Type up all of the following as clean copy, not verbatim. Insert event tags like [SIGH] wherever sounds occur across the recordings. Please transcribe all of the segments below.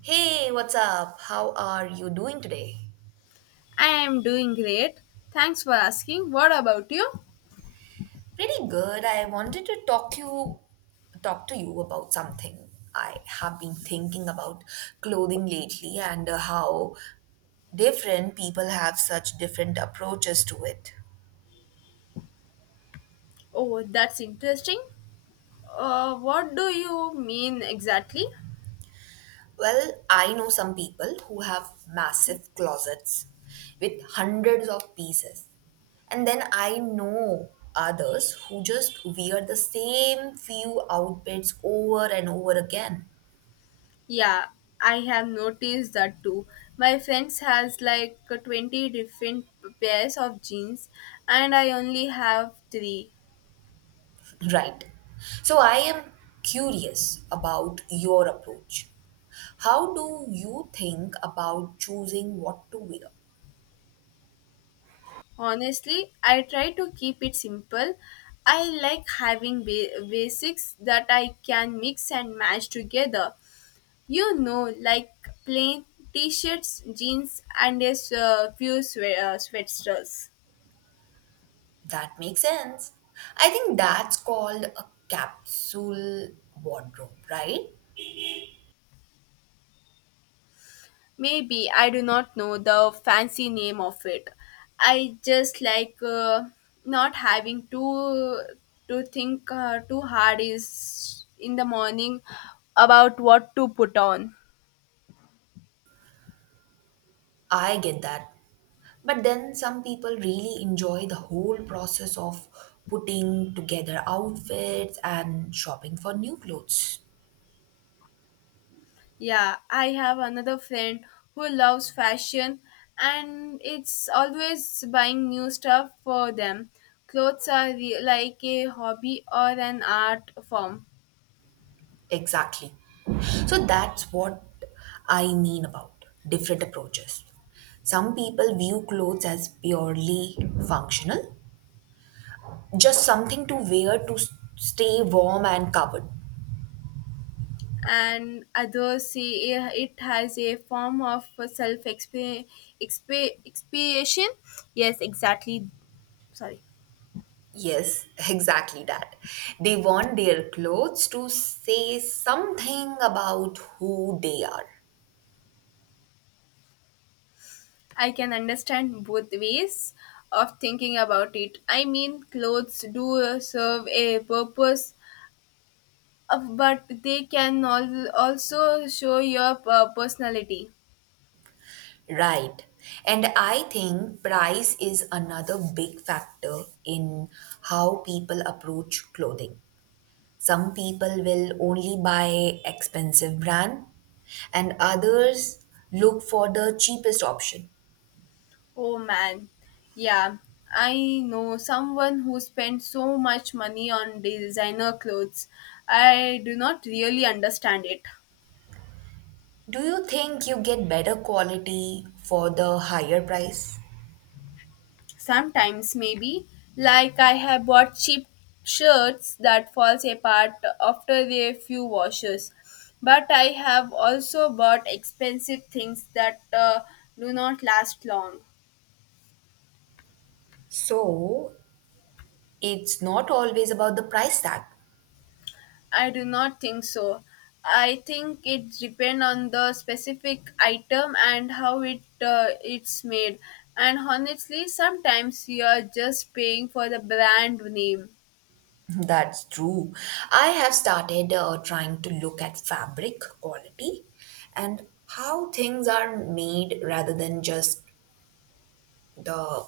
Hey, what's up? How are you doing today? I am doing great. Thanks for asking. What about you? Pretty good. I wanted to talk to you about something. I have been thinking about clothing lately and how different people have such different approaches to it. Oh, that's interesting. What do you mean exactly? Well, I know some people who have massive closets with hundreds of pieces. And then I know others who just wear the same few outfits over and over again. Yeah, I have noticed that too. My friends has like 20 different pairs of jeans and I only have 3. Right. So I am curious about your approach. How do you think about choosing what to wear? Honestly, I try to keep it simple. I like having basics that I can mix and match together. You know, like plain t-shirts, jeans, and few sweatshirts. That makes sense. I think that's called a capsule wardrobe, right? Maybe I do not know the fancy name of it. I just like not having to think too hard is in the morning about what to put on. I get that. But then some people really enjoy the whole process of putting together outfits and shopping for new clothes. Yeah, I have another friend who loves fashion and it's always buying new stuff for them. Clothes are like a hobby or an art form, Exactly. So that's what I mean about different approaches. Some people view clothes as purely functional, just something to wear to stay warm and covered. and others see it has a form of self expiation. Yes, exactly. Sorry. Yes, [LAUGHS] exactly that. They want their clothes to say something about who they are. I can understand both ways of thinking about it. I mean, clothes do serve a purpose. But they can also show your personality. Right. And I think price is another big factor in how people approach clothing. Some people will only buy expensive brand and others look for the cheapest option. Oh man, yeah, I know someone who spent so much money on designer clothes. I do not really understand it. Do you think you get better quality for the higher price? Sometimes maybe, like I have bought cheap shirts that falls apart after a few washes. But I have also bought expensive things that do not last long. So, it's not always about the price tag. I do not think so. I think it depends on the specific item and how it's made. And honestly, sometimes you are just paying for the brand name. [LAUGHS] That's true. I have started trying to look at fabric quality and how things are made rather than just the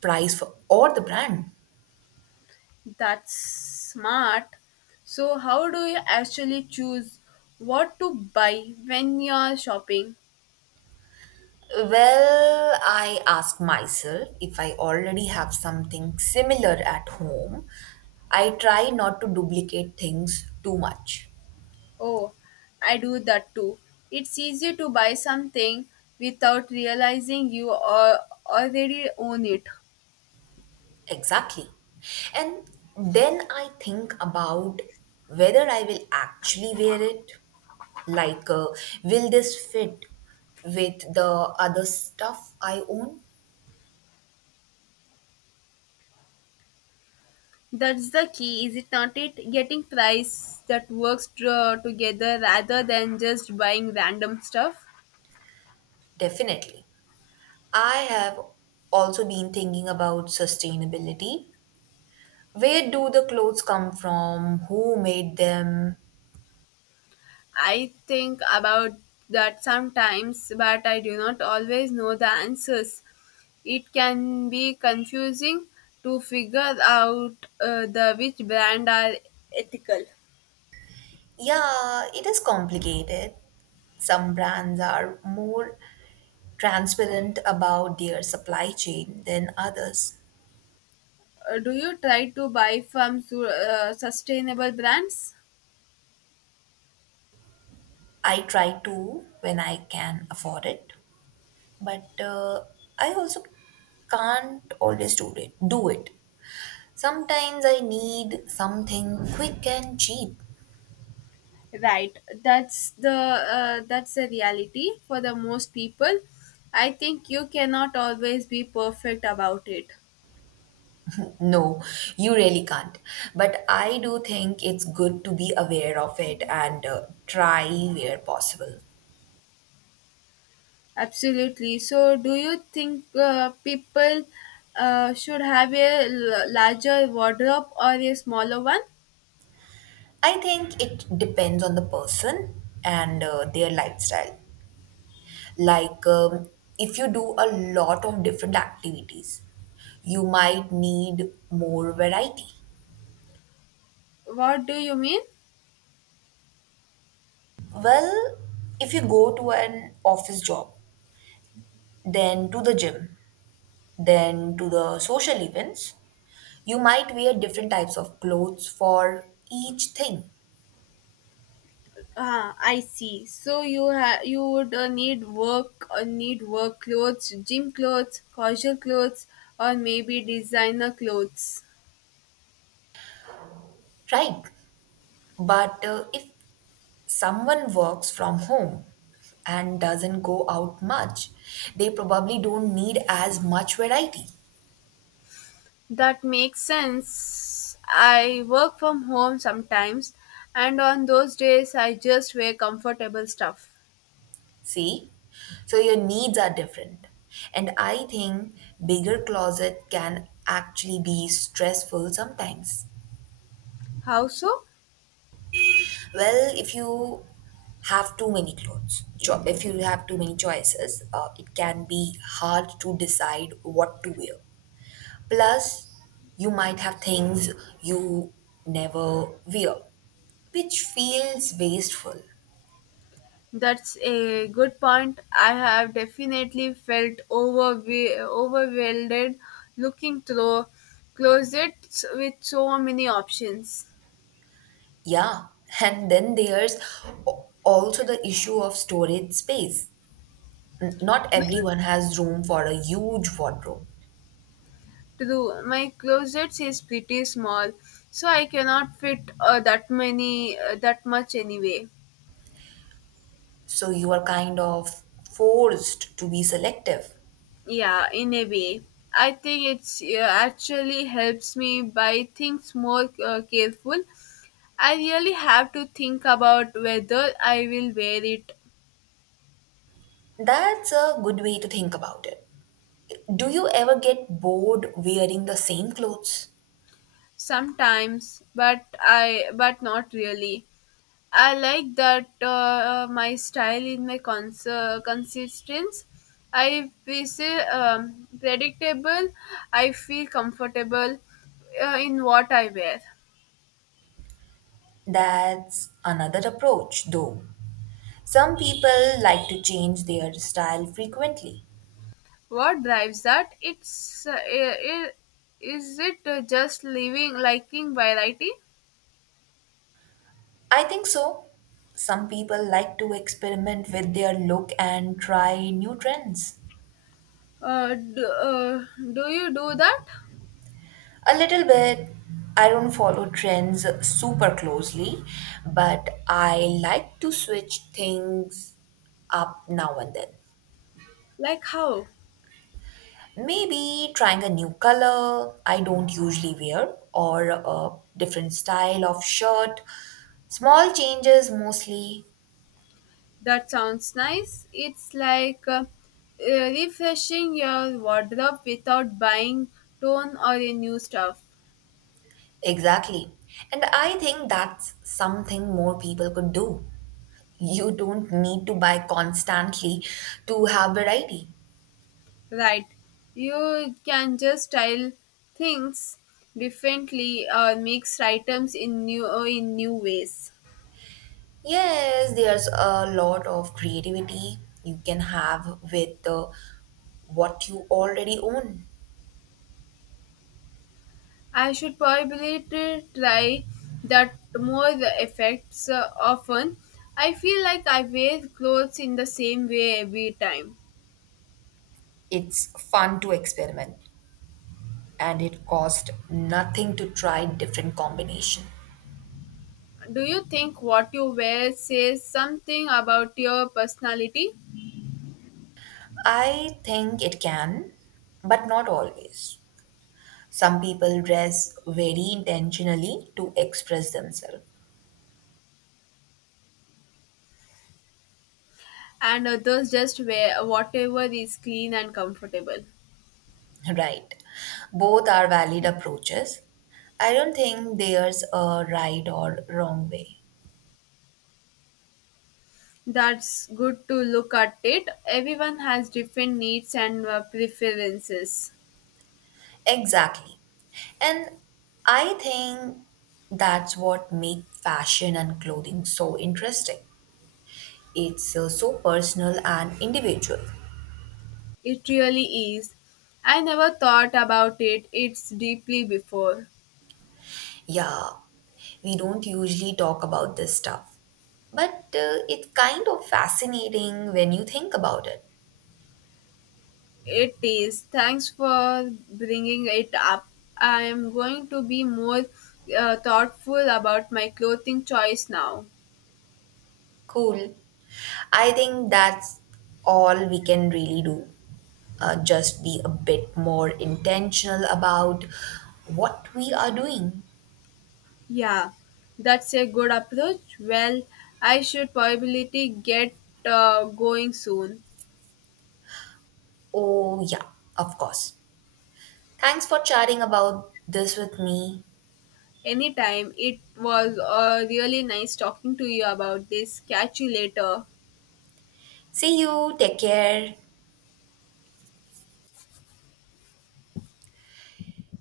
price for, or the brand. That's smart. So how do you actually choose what to buy when you're shopping? Well, I ask myself if I already have something similar at home. I try not to duplicate things too much. Oh, I do that too. It's easy to buy something without realizing you are already own it. Exactly. And then I think about whether I will actually wear it. Like, uh, will this fit with the other stuff I own? That's the key, is it not? It getting price that works together rather than just buying random stuff. Definitely. I have also been thinking about sustainability. Where do the clothes come from? Who made them? I think about that sometimes, but I do not always know the answers. It can be confusing to figure out the which brand are ethical. Yeah, it is complicated. Some brands are more transparent about their supply chain than others. Do you try to buy from sustainable brands? I try to when I can afford it, but I also can't always do it. Sometimes I need something quick and cheap. Right. That's the reality for the most people. I think you cannot always be perfect about it. No, you really can't. But I do think it's good to be aware of it and try where possible. Absolutely. So, do you think people should have a larger wardrobe or a smaller one? I think it depends on the person and their lifestyle. Like, um, if you do a lot of different activities, you might need more variety. What do you mean? Well, if you go to an office job, then to the gym, then to the social events, you might wear different types of clothes for each thing, Ah, I see. So you you would need work clothes, gym clothes, casual clothes, or maybe designer clothes. right? But if someone works from home and doesn't go out much, they probably don't need as much variety. That makes sense. I work from home sometimes, and on those days, I just wear comfortable stuff. See? So your needs are different. And I think bigger closet can actually be stressful sometimes. How so? Well, if you have too many clothes, cho- if you have too many choices, it can be hard to decide what to wear. Plus, you might have things you never wear, which feels wasteful. That's a good point. I have definitely felt overwhelmed looking through closets with so many options. Yeah, [LAUGHS] and then there's also the issue of storage space. Not everyone has room for a huge wardrobe, True, my closets is pretty small, so I cannot fit that much anyway. so you are kind of forced to be selective. Yeah, in a way. I think it's actually helps me by things more careful. I really have to think about whether I will wear it That's a good way to think about it. Do you ever get bored wearing the same clothes? sometimes, but I but not really. I like that my style in my consistence. I feel predictable. I feel comfortable in what I wear. That's another approach, though. Some people like to change their style frequently. What drives that? Uh, i- i- is it just living liking variety? I think so. Some people like to experiment with their look and try new trends. Uh, do, uh, do you do that? A little bit. I don't follow trends super closely, but I like to switch things up now and then. Like how? Maybe trying a new color I don't usually wear or a different style of shirt. Small changes mostly. That sounds nice. It's like refreshing your wardrobe without buying tone or a new stuff. Exactly. And I think that's something more people could do. You don't need to buy constantly to have variety. Right. You can just style things differently or mix items in new ways. Yes, there's a lot of creativity you can have with what you already own. I should probably try that more effects often. I feel like I wear clothes in the same way every time. It's fun to experiment, and it cost nothing to try different combination. Do you think what you wear says something about your personality, I think it can, but not always. Some people dress very intentionally to express themselves. and others just wear whatever is clean and comfortable? [LAUGHS] Right. Both are valid approaches. I don't think there's a right or wrong way. That's good to look at it. Everyone has different needs and preferences. Exactly. And I think that's what makes fashion and clothing so interesting. It's so personal and individual. It really is. I never thought about it. It's deeply before. Yeah, we don't usually talk about this stuff, but it's kind of fascinating when you think about it. It is. Thanks for bringing it up. I am going to be more thoughtful about my clothing choice now. Cool. I think that's all we can really do. Just be a bit more intentional about what we are doing. Yeah, that's a good approach. Well, I should probably get going soon. Oh, yeah, of course. Thanks for chatting about this with me. Anytime. It was really nice talking to you about this. Catch you later. See you. Take care.